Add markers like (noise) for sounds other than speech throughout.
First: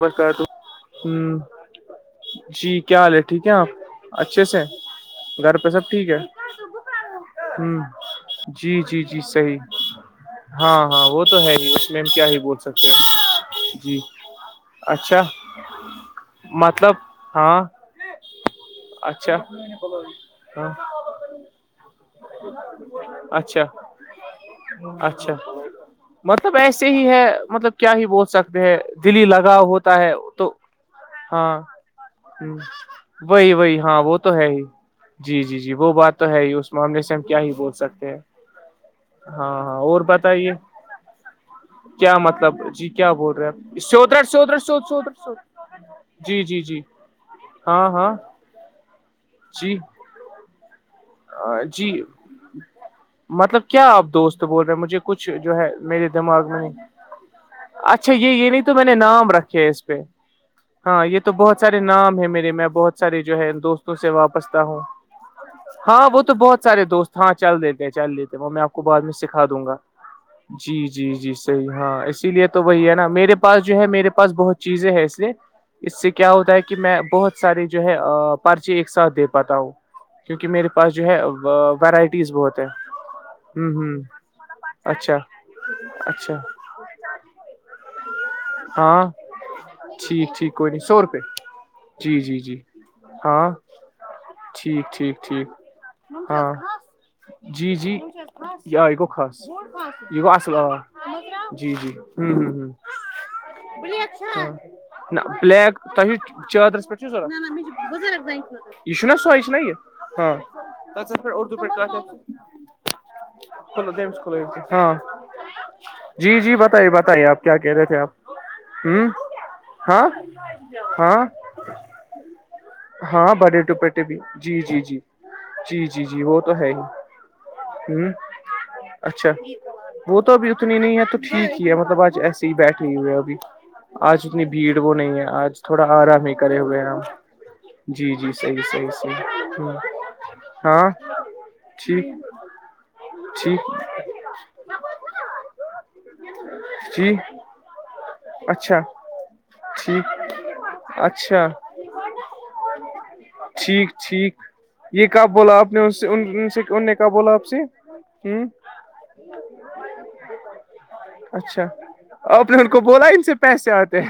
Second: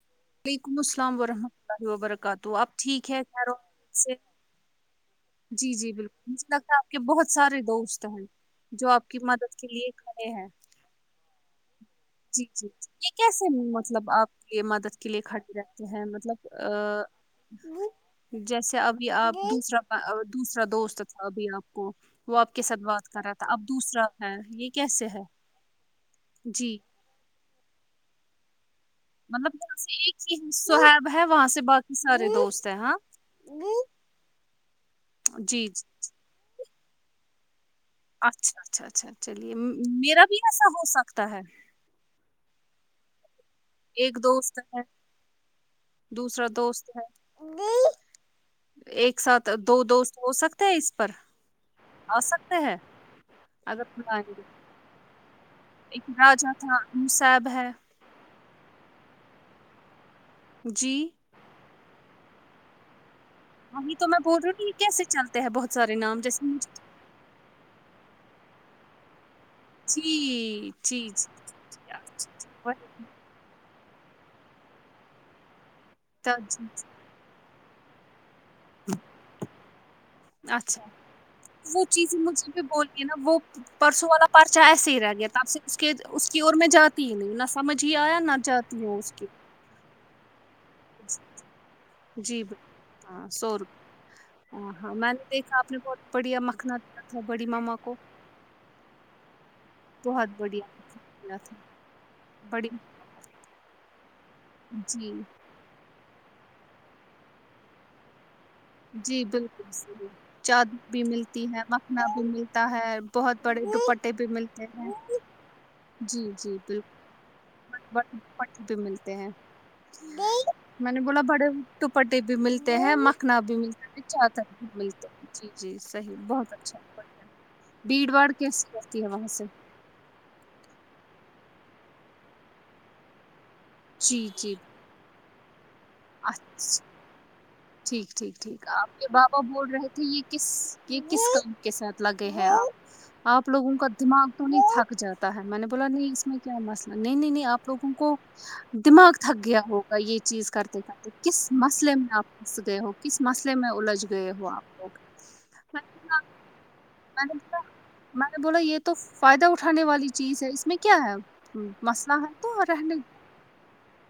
وبرکاتہ وعلیکم السلام ورحمۃ اللہ وبرکاتہ جی آپ کیا حال ہے ٹھیک خیر و ہے آپ عافیت سے اچھے سے گھر پہ جی سب جی ٹھیک ہے بالکل مجھے لگتا ہے آپ کے بہت سارے ہ دوست ہیں جی جو جی آپ کی جی مدد کے صحیح لیے کھڑے ہیں ہاں ہاں وہ تو ہے ہی اس میں ہم کیا ہی جی بول جی سکتے یہ ہیں کیسے جی مطلب آپ یہ مدد کے لیے اچھا کھٹے رہتے ہیں مطلب ا جیسے ابھی آپ اچھا دوسرا دوسرا ہاں دوست تھا ابھی آپ کو وہ آپ کے ساتھ بات کر رہا تھا اب اچھا دوسرا ہے یہ کیسے ہے اچھا مطلب جی ایسے ہی ہے مطلب کیا ہی بول سکتے دلی مطلب لگاؤ یہاں سے ہوتا ہے ایک ہی تو صہیب ہے وہاں ہاں سے باقی سارے ہ دوست ہیں ہاں وہی وہی جی ہاں وہ تو ہے ہی جی جی جی وہ بات تو ہے ہی اس معاملے سے ہم کیا ہی بول سکتے ہیں اچھا اچھا اچھا ہاں چلیے ہاں اور میرا بھی بتائیے ایسا ہو سکتا ہے کیا مطلب جی کیا بول رہے ایک چوودرٹ دوست چوودرہ چی ہے چی چودر جی دوسرا جی جی دوست ہے ہاں ہاں ایک ساتھ دو جی دوست ہو سکتے ہیں اس پر جی آ سکتے ہیں مطلب اگر کیا آپ بلائیں گے دوست بول رہے مجھے کچھ جو ہے میرے ایک دماغ راجا میں تھا مصعب ہے اچھا اچھا یہ یہ نہیں تو میں نے نام رکھے ہے اس پہ جی ہاں یہ تو بہت سارے نام ہے میرے میں بہت سارے جو ہے دوستوں وہی تو سے میں بول رہی واپستا کہ یہ ہوں کیسے چلتے ہیں بہت سارے ہاں نام وہ تو جیسے بہت مجھے سارے دوست ہاں چل دیتے ہیں چل لیتے وہ میں آپ کو بعد میں سکھا دوں گا جی جی جی صحیح ہاں اسی لیے تو وہی ہے نا میرے پاس جو ہے میرے پاس بہت چیزیں ہے اسے اس سے کیا تھا، ہوتا ہے جی کہ جی، میں بہت سارے جو ہے پرارچے ایک ساتھ دے پاتا ہوں کیونکہ میرے اچھا پاس جو ہے وہ چیزیں ورائٹیز مجھ سے بہت پہ بوللی گ ہے نا وہ ہ پرسوں ہ والا پرچہ ایسے ہی رہ اچھا گیا تب سے اس کے اس اچھا کی اور میں جاتی ہی نہیں نہ سمجھ ہی آیا نہ جاتی ہوں ہاں اس کی ٹھیک ٹھیک کوئی نہیں سو روپے جی جی جی ہاں ہاں، ٹھیک ہاں میں ٹھیک نے ٹھیک دیکھا آپ نے بہت بڑھیا ہاں مکھنا دیا تھا بڑی مما جی کو جی یہ آ یہ گوو خص یہ بہت گوو اصل بڑھیا آ مکھنا دیا تھا جی جی بڑی جی، بلیک تو چادرس پچ ضورت یہ چ نہ جی سوائے چنہ بالکل یہ صحیح ہاں چادر بھی ملتی اردو ہے پ مکھنا بھی ملتا ہے بہت بڑے کو دوپٹے دمس بھی کل ملتے ہیں ہاں جی جی بتائیے بتائیے آپ کیا کہہ رہے تھے آپ پ بھی ہوں ملتے ہیں ہاں میں نے بولا ہاں بڑے دٹپٹیے بھی ملتے ہیں م ہاں ب بڑے ملتا ٹوپیٹے چ بھی تر جی جی جی ملتے جی جی صحیح وہ بہت تو ہے اچھا ہی ہ بھیڑ باڑ کیسی ہوتی ہے وہاں اچھا سے وہ تو ابھی اتنی نہیں ہے تو ٹھیک ہی ہے مطلب آج ایسے ہی بیٹھے ہوئے ابھی آج جی اتنی جی بھیڑ وہ نہیں ہے آج تھوڑا آرام ہی کرے اچھا ہوئے ہیں ہم ٹھیک جی جی ٹھیک صحیح ٹھیک آپ صحیح کے بابا صحیح بول رہے تھے یہ کس ہاں یہ کس کام کے ساتھ ٹھیک لگے ہیں آپ آپ ٹھیک لوگوں کا دماغ تو نہیں تھک جاتا ہے میں نے بولا نہیں اس میں کیا مسئلہ نہیں ٹھیک نہیں آپ لوگوں کو اچھا دماغ تھک گیا ہوگا ٹھیک یہ چیز کرتے کرتے کس اچھا مسئلے میں آپ پھنس گئے ہو کس مسئلے میں ٹھیک الجھ گئے ٹھیک ہو آپ لوگ یہ ک بولا آپ نے میں ان سے بولا ان سے ان نے کیا بولا آپسی میں نے بولا یہ تو فائدہ اٹھانے والی چیز ہے اس میں کیا ہے مسئلہ ہے تو رہنے پیسےتے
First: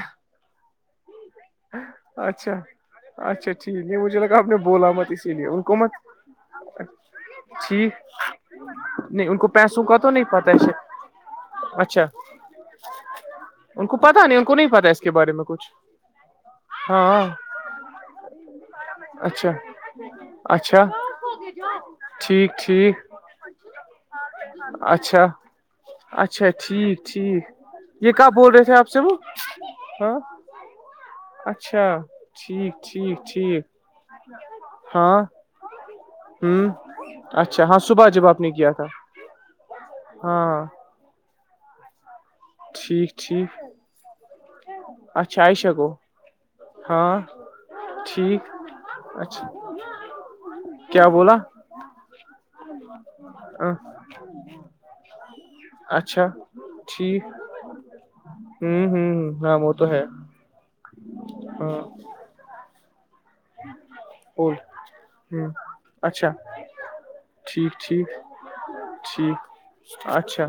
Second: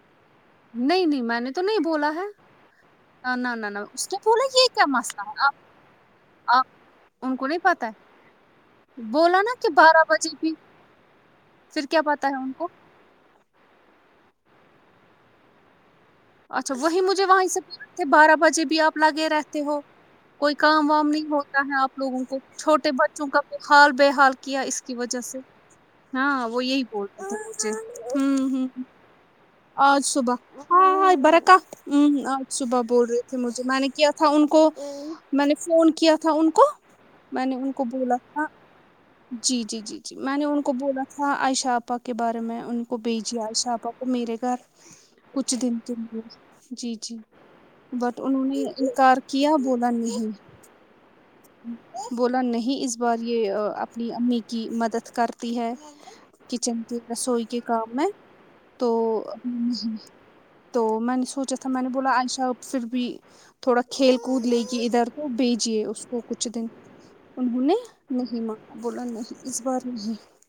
نہیں نہیں میں نے تو نہیں بولا ہے اچھا اچھا نہ نہ ٹھیک ن نہیں اس نے مجھے لگا بھول آپ یہ کیا بولا مت مسلہ اسی لیے ان کو مت آ ان کو نہیں پتا ٹھیک ہے نہیں ان بولا کو نا کہ پیسوں کا بارہ تو نہیں بجے پتا تھی ہے پھر کیا اچھا پتاہ ہے ان کو ان کو پتا نہیں ان کو نہیں پتا اس کے بارے میں کچھ اچھا وہیں مجھے ہاں وہیں سےچ بارہ بجے آپ لگے اچھا رہتے ہو کوئی اچھا کام وام نہیں ہوتا ہے آپ لوگوں کو ٹھیک چھوٹے ٹھیک بے چونکہ ب حال بے حال کیا اس کی وجہ اچھا سے ہاں اچھا وہ یہی ٹھیک بولتا ٹھیک تھا یہ کیا ہ بول رہے ہ تھے آپ سے وہ آج ہاں صبح برکا اچھا آج ٹھیک صبح بول ٹھیک رہے تھے مجھے ٹھیک میں نے کیا تھا ان کو ہاں میں نے فون کیا تھا ان کو ہوں میں نے اچھا ان ہاں کو صبح بولا جب آپ تھا نے کیا تھا جی جی جی جی میں نے ان ہاں کو بولا تھا عائشہ آپا کے بارے میں ان کو ٹھیک بھیجیا ٹھیک شاپا کو میرے گھر اچھا کچھ عائشہ دن کو کے لیے جی جی ہاں بٹ ٹھیک انہوں نے انکار اچھا کیا بولا نہیں کیا بولا بولا نہیں اس بار یہ اپنی امی کی مدد کر ہے اچھا کچن کی ٹھیک رسوئی کے کام میں ہوں تو ہوں ہاں وہ تو ہے تو میں نے سوچا تھا ہاں میں نے بولا آشا پھر بھی تھوڑا کھیل کود اور لےیے ادھر تو ہ بھیجیے اس کو اچھا کچھ دن انہوں نے ٹھیک ٹھیک نہیں مانا بولا نہیں اس بار ٹھیک نہیں اچھا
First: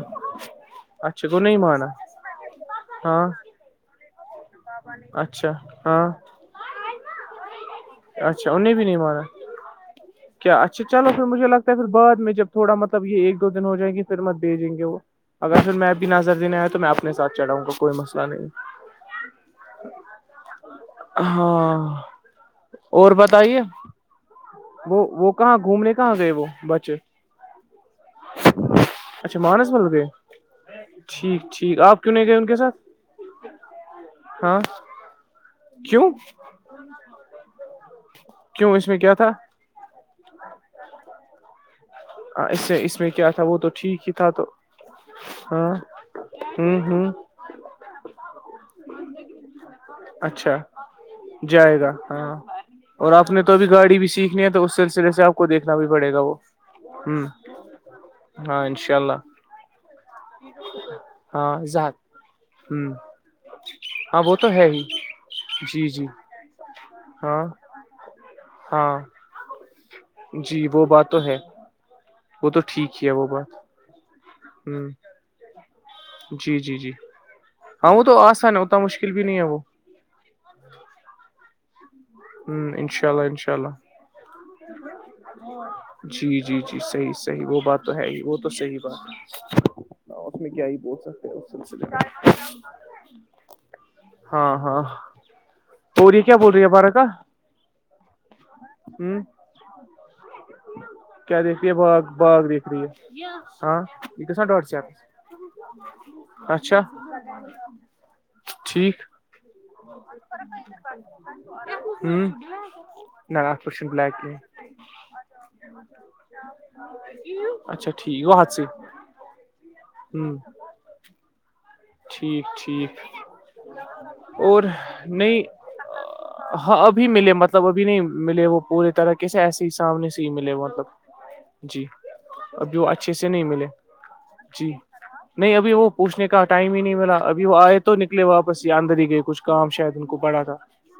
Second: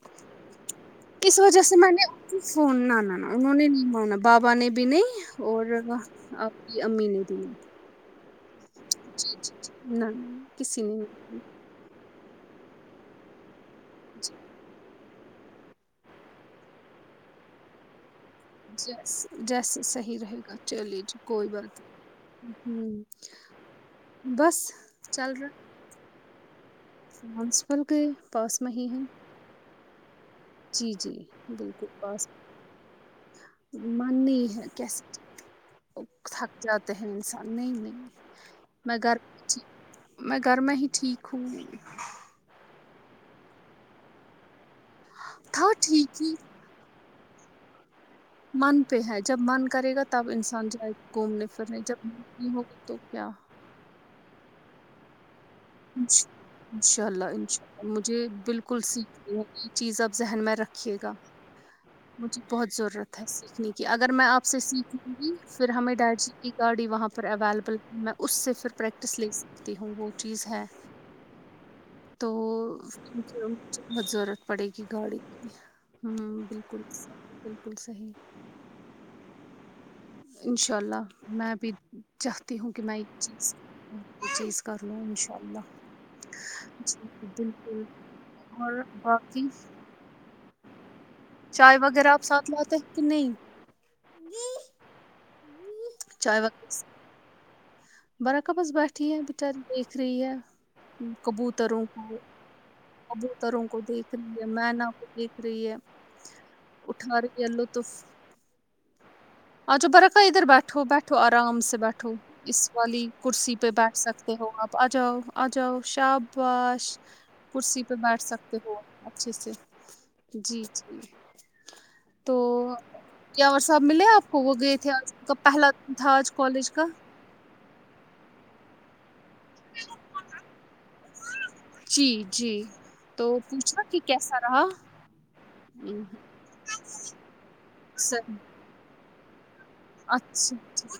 اچھا کو اس نہیں وجہ سے مانا میں نے فون نہ ل ہاں نا انہوں نے نہیں مانا بابا نے بھی نہیں اچھا اور ہاں آپ کی امی نے دی اچھا ان نہیں کیا کسی اچھا نے چلو پھر مجھے لگتا ہے پھر بعد میں جب تھوڑا مطلب یہ ایک دن ہو جائیں گی کی پھر م جی دج دیں گے وہ اگر پھر میں ا بھی نظر دینے آیا تو میں اپنے سھ چڑھاؤں گا کوئی مسئلہ نہیں جس جیس صحیح رہے چلیے جی کوئی بات ہاں نہیں اور ہ بتائیے وہ وہ کہاں گھومنے کہاں گئے وہ بچ مسپل کے پاس م ہی ہیں اچھا مانس مل گئے ٹھیک ٹھیک آپ کیوں نہیں گئے ان کے ساتھ ماننی ہے کی س کوں تھک جاتے ہیں انسان نہیں نہیں کیوں اس میں کیا گھر تھا میں گھر میں ہی ٹھیک ہوںی ہاں اس میں اس میں کیا تھا وہ تو ٹھیک ہی تھا تو تھا ٹھیک ہی ہوں ہوں من پہ ہے جب من کرے گا تب اچھا انسان جائےا گھومنے جائے پھرنے گا جب م ہاں نہیں ہوگا تو اور کیا آپ نے تو ابھی گاڑی بھی سیکھنی ہے تو اس سلسلے سے آ کو دھنا بھی پڑے گا وہ ان شاء ہ اللہ انشاء اللہ مجھے ہاں بالکل انشاء اللہ سیکھ یہ چیز آپ ذہن میں رکھیے گا زہک مجھے بہت ضرورت ہے سیکھنے کی اگر ہاں میں وہ آپ تو سے ہے ہی سیکھ پھر ہمیں ڈیڈ جی کی گاڑی وہاں پر ہاں اویلیبل تھی میں اس سے پھر ہاں پریکٹس لے سکتی تی ہوں وہ چیز جی ہے، وہ بات تو ہے تو وہ ٹھیک ہی ہے وہ بات بہت ضرورت پڑے ہ گی گاڑی کی ہ جی جی بالکل جی بالکل ہاں وہ صحیح، تو آسان ہے اتنا مشکل بھی نہیں ہے وہ انشاء اللہ میں بھی چاہتی ہ ہوں کہ میں انشاء ایک اللہ انشاء چیز اللہ چیز کر لو انشاء اللہ جی جی جی صحیح صحیح وہ بات تو ہے ہی وہ تو صحیح اور بات باقی ہے ہاں اس میں کیا ہے پہچ س چائے وغیرہ آپ ساتھ لاتے ہیں کہ نہیں ہاں ہاں توور یہ کیا بول رہی ہے بارہ کا برا کبس بیٹھی ہے ہ بیچاری دیکھ رہی ہے کیا دیکھ رہی ہے کبوتروں کو باغ باغ دیکھ رہی ہے کبوتروں کو ہاں دیکھ یہ رہی ہے گژھان ڈاٹ س مینا کو دیکھ رہی ہے اچھا اٹھا رہ ال لوطف ٹھیک آج برقا ادھر بیٹھو بیٹھو آرام سے ہ بیٹھو اس نہ والی کرسی اتھ پہ پٲٹھۍ چھُنہٕ بیٹھ بلیک سکتے ہو آپ آجاؤ آجاؤ شابش کینٛہہ کرسی اچھا پہ بیٹھ سکتے ہو اچھے سے ہوں ج تو ٹھیک کیا اورور صاحب ملے آپ (unintelligible) وہ اور گئے تھے آج کا نہیں پہلا تھا آج کالج ہاں کا ابھی ملے مطلب ابھی نہیں ملے وہ پورے طرح کیسے ایسے ہی سامنے سے ہی ملے مطلب جی ابھی وہ اچھے تو سے نہیں ملے پوچھنا کہ کیسا رہا جی نہیں ابھی وہ ہم، پوچھنے کا ٹائم ہی نہیں ملا ابھی وہ آئے تو نکلے سر واپس اندر ہی گئے کچھ کام شاید ج کو پڑا تھا اچھا ٹھیک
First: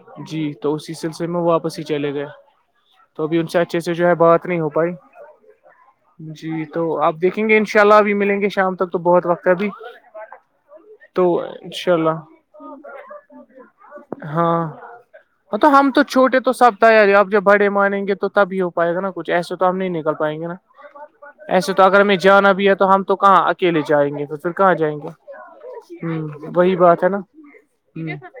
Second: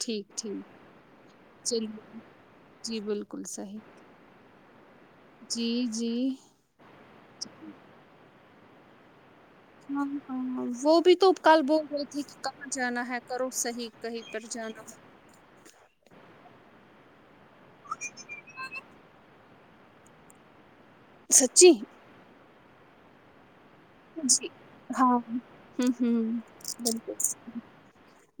ٹھیک جی ٹھیک تو اسی سلسلے میں وہ واپس ہی چلے چلیے گئے جی تو ابھی بالکل ان سے صحیح اچھے سے جو ہے بات نہیں ہو پائی جی تو آپ دیکھیں گے ان شاء اللہ ابھی ملیں گے شام تک تو بہت وقت ہے ابھی (unintelligible) ہاں ہاں وہ بھی تو ا کال بول انشاء رہی تھی کہ اللہ کہاں جانا ہے کرو صحیح کہیں پر ج (unintelligible) چار ہاں (unintelligible) تو ہم تو چھوٹے تو سب تیاری ہے اپ جب بڑے مانیں گے تو تب ہی ہو پائے گا نا کچھ ایسے تو ہم نہیں نکل پائیں گے نا سچی ایسے تو اگر ہمیں جانا بھی ہے تو ہم تو کہاں اچھا (unintelligible) اکے جائیں گے تو جی پھر کہاں جائیں گے (unintelligible) ہاں ہ ہ وہی بات ہے بالکل نا (unintelligible)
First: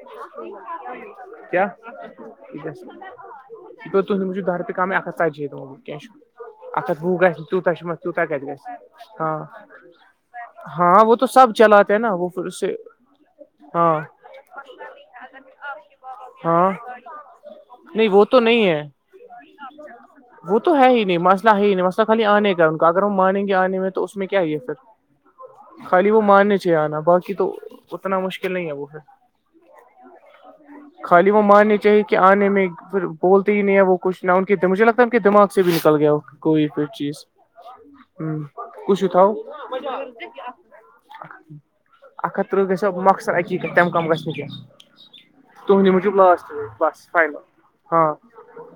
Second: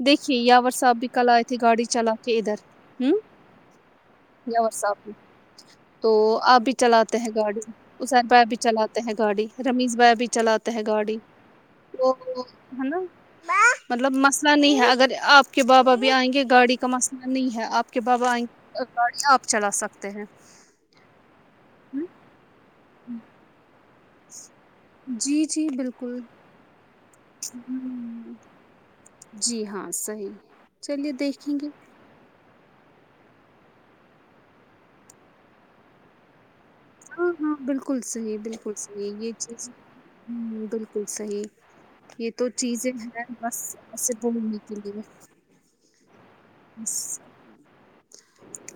دیکھیے یاور صاحب بھی کل آئے تھے کیا گاڑی چلا کے (unintelligible) ادھر ہوں یہ پ تہند مجب د یاور رپہ کم ہے صاحب ایک بھی ہے تتجی د تو آپ بھی آک ہ وہ چلاتے ہیں گی ن گاڑی تیت چ مت تیت اسین کتات بھائی بھی گسی (unintelligible) چلاتے ہیں گاڑی رمیش بھائی بھی چلاتے ہیں گاڑی (unintelligible) کیا نہ ہوو پر سے ہے نا (unintelligible) مطلب مسئلہ نہیں ہے اگر آپ کے بابا بھی آئیں گے ہاں گاڑی کا مسئلہ نہیں ہے آپ کے نہیں وہ بابا تو آئیں نہیں ہے گے گاڑی آپ چلا سکتے ہیں وہ تو ہے ہی نہیں مسئلہ ہے ہی نہیں مسئلہ خالی آنے کا ان کا اگر ہم مانیں گے آنے میں تو اس میں کیا ہی ہے جی جی پھر خالی بالکل وہ ماننے چاہے آنا باقی (unintelligible) تو اتنا مشکل نہیں ہے وہھر جی ہاں صحیح چلیے خالی وہ دیکھیں گے مارنی چاہی آنے میں پھر بول ہی نہیں ہے وہ کچھ نہ ان کے مجھے لگتا ہے ان کے دماغ سے بھی نکل گیا کوئی پھر ہاں ہاں بالکل ہ صحیح بالکل کھ ہو صحیح یہ تھاؤو چیز (unintelligible) ہ بالکل صحیح ا یہ ہت تو ترہ گسا چیزیں ہیں مخصر بس حقیقت تم کم ایسے گس ن ک کینہ بولنے کے لیے (unintelligible) تند مجوب لاسٹ ری بس فائنل ہاں (unintelligible)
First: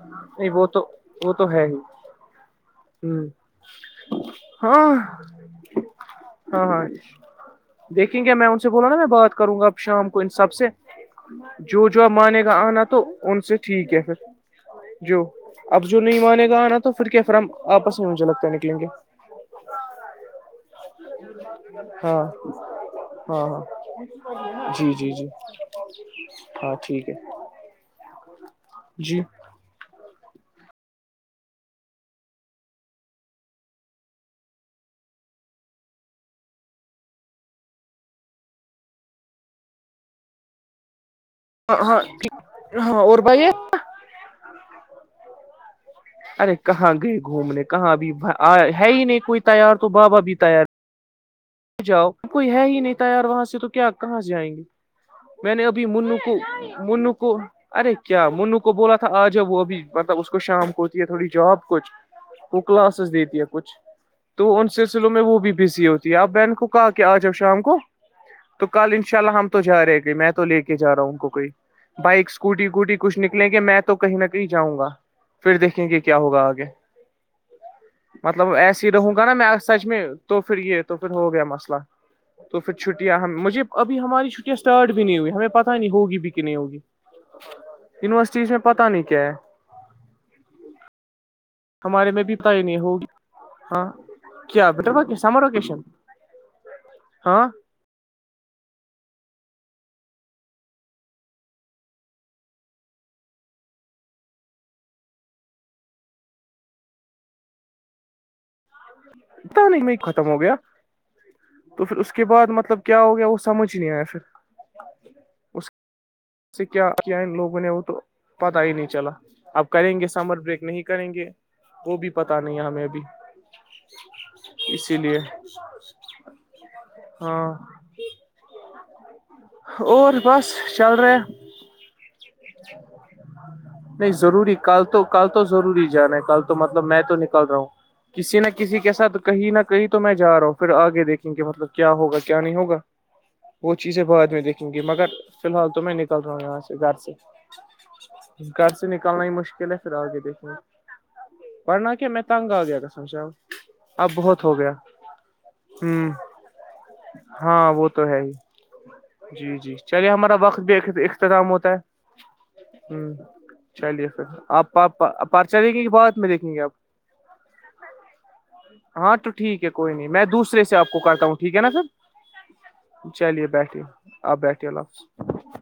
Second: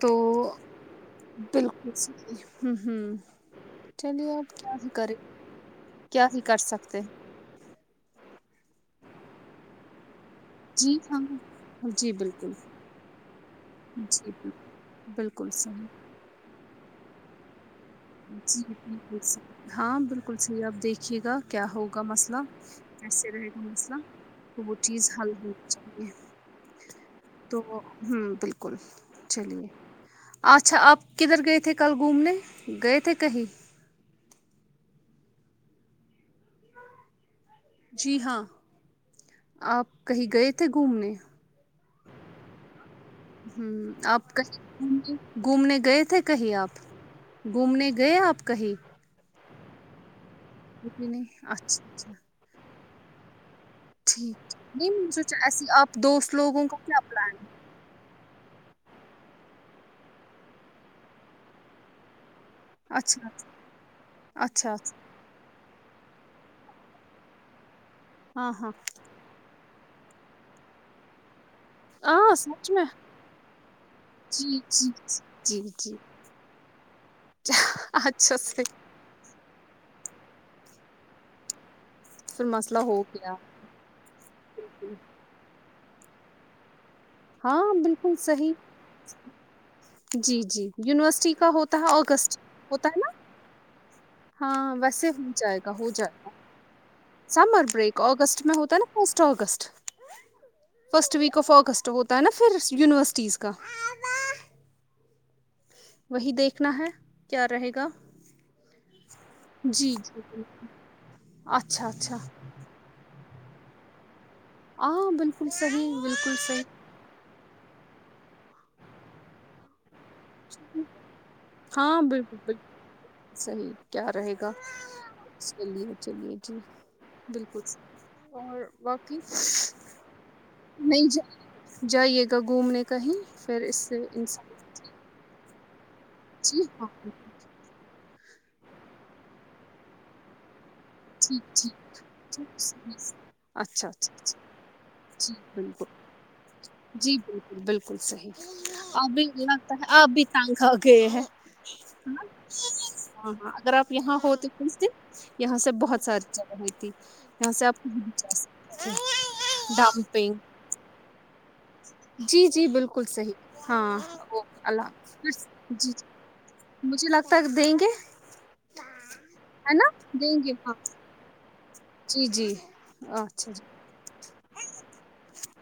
تو نہیں وہ تو وہ تو ہے ہی بالکل ہوں ہوں ہ چلیے آپ کیا ہی ہاں کریں کیا ہی کر سکتے دیکیںے کیا میں ان سے بولا نا میں بات کروں گا (unintelligible) شام کو ان سب سے جی ہاں جو جو جی مانے بالکل گا آنا تو ان سے ٹھیک ہے پھر جی، بالکل، جو بالکل اب صحیح۔ جو نہیں مانے گا آنا تو پھر کیا پھر ہم آپس میں مجھے لگتا نکلیں گے (unintelligible) جس (unintelligible) ہاں بالکل صحیح آپ دیکھیے گا (unintelligible) کیا ہوگا ہاں مسئلہ کیسے ہاں رہے گا ہاں مسئلہ تو وہ جی چیز جی جی حل ہونی چاہیے ہاں ٹھیک ہے (unintelligible) تو ہوں بالکل جی چلیے (unintelligible) اچھا آپ کدھر گئے تھے کل گھومنے گئے تھے کہیں (unintelligible) جی ہاں آپ کہیں گئے تھے گھومنے (unintelligible) ہاں ہاں ہاں اور (unintelligible) ہ آپ گھومنے (unintelligible) کہیں ارے آپ؟ کہاں گئے گھومنے کہاں بھی گئے آپ کہیں؟ ہے ہی نہیں کوئی تیار تو بابا بھی تیار (unintelligible) ک نہیں (unintelligible) جاؤ اچھا، کوئی ہے ہی نہیں تھا یار وہاں سے تو (unintelligible) کیاپ کہاں سے ٹھیک، آئیں گے نہیں میں نے سوچا میں نے ایسی ابھی آپ منو دوست کو لوگوں کا کیا منو پلان کو (unintelligible) ارے کیا منو کو بولا تھا آ جب وہ ابھی مطلب اس کو شام کوتی ہے تھوڑی جاب کچھ وہ کلاسز اچھا، دیتی ہے کچھ اچھا، تو ان اچھا، اچھا، سلسلوں میں وہ بھی بزی ہوتی ہے آپ بہن کو کہا کہ آ جاؤ شام کو ہاں، تو ہاں۔ کال ان (unintelligible) ان شاء ال ہم تو جا رہے گے م میں تو لے کے جا ہوں کوئی (unintelligible) بائک ہاں اسکوٹی سچ میں ووٹی کچھ نکلیں گے میں تو کہیں نہ کہیں جی جاؤں جی گا پھر جی دیکھیں جی گے کیا ہوگا آگے (unintelligible) اچھا مطلب سے (unintelligible) ایسے رہوں گا نا میں سچ میں تو پھر یہ تو پھر ہو گیا مسئلہ تو پھر مسئلہ ہو چھٹیاں گیا ہم مجھے ابھی ہماری چھٹیاں اسٹارٹ بھی نہیں ہوئییں ہمیں پتہ نہیں ہوگی بھی کہ نہیں ہوگی ہاں بالکل یونیورسٹیز صحی میں پتہ نہیں کیا ہے جی جی یونیورسٹی کا ہوتا ہے ہمارے میں بھی اگست پائی نہیں ہوتا ہے ہوگی نا ہاں ہاں کیا بیٹر ویسے ب ہو سمر جائے گا ویکیشن ہو جائے گا سب ہاں اور بریک اگستٹ م میں ہوتا ہے نا first August first week of August ہوتا ہے نا پھر یونیورسٹیز کا وہی دیکھنا ہے کیا رہے گا ات جی نہیں میں جی ختم ہو جی گیا تو اچھا پھر اس اچھا کے بعد مطلب کیا ہو گیا وہ سمجھ نہیں آیا پھر ہاں بالکل اس صحیح بالکل صحیح سے کیا کیا ان لوگوں نے وہ تو پتا ہی نہیں چلا اب کریں گے سمر بریک نہیں صحیح کریں گے وہ ہاں بھی بالکل پتا نہیں ہے بالکل ہمیں ابھی صحیح کیا رہے گا اسی لیے چلیے چلیے جی ہاں بالکل اور واقعی اور بس چل نہیں رہے جا جائیے گا گھومنے کا ہی پھر اس سے نہیں ان ضروری کل تو کل تو ضرور ہی جانا ہے کل تو جی مطلب ہاں میں تو نکل رہا ہوں کسی نہ کسی کے ساتھ کہیں نہ کہیں تو میں جا رہا ہوں پھر آگے دیکھیں گے ٹھیک مطلب ٹھیک کیا ہوگا کیا نہیں ٹھیک ہوگا صحیح صحیح۔ وہ اچھا چیزیں اچھا بعد اچھا میں دیکھیں گے مگر جی فی الال تو بالکل میں نکل رہا ہوں یہاں سے گھر سے جی بالکل بالکل صحیح گھر سے اب نکلنا بھی ہی مشکل لگتا ہے پھر آپ آگے بھی دیکھیں گے ٹانگ آ گئے ہیں ورنہ کہ ہاں میں تنگ آ گیا قسم سے ہاں اگر آپ اب یہاں ہو بہت تو گیا کس دن یہاں سے بہت بہت ہوں ساری چل رہی تھی یہاں سے ہاں آپ وہ تو ہے ہی کچک جی جی چلیے ہمارا وقت بھی اختتام ہوتا ہے جی جی بالکل ہ صحیح ہاں چلیے پھر اوے آپ اللہ حافظ پرچہ دیکھیں گے جی بعد میں دیکھیں گے آپ مجھے لگتا ہے دیں گے ہاں تو ٹھیک ہے نا کوئی نہیں میں دیں گے دوسرے سے ہاں آپ کو کرتا ہوں ٹھیک ہے نا جی جی سر چلیے اچھا بیٹھیے آپ بیٹھیے اللہ حافظ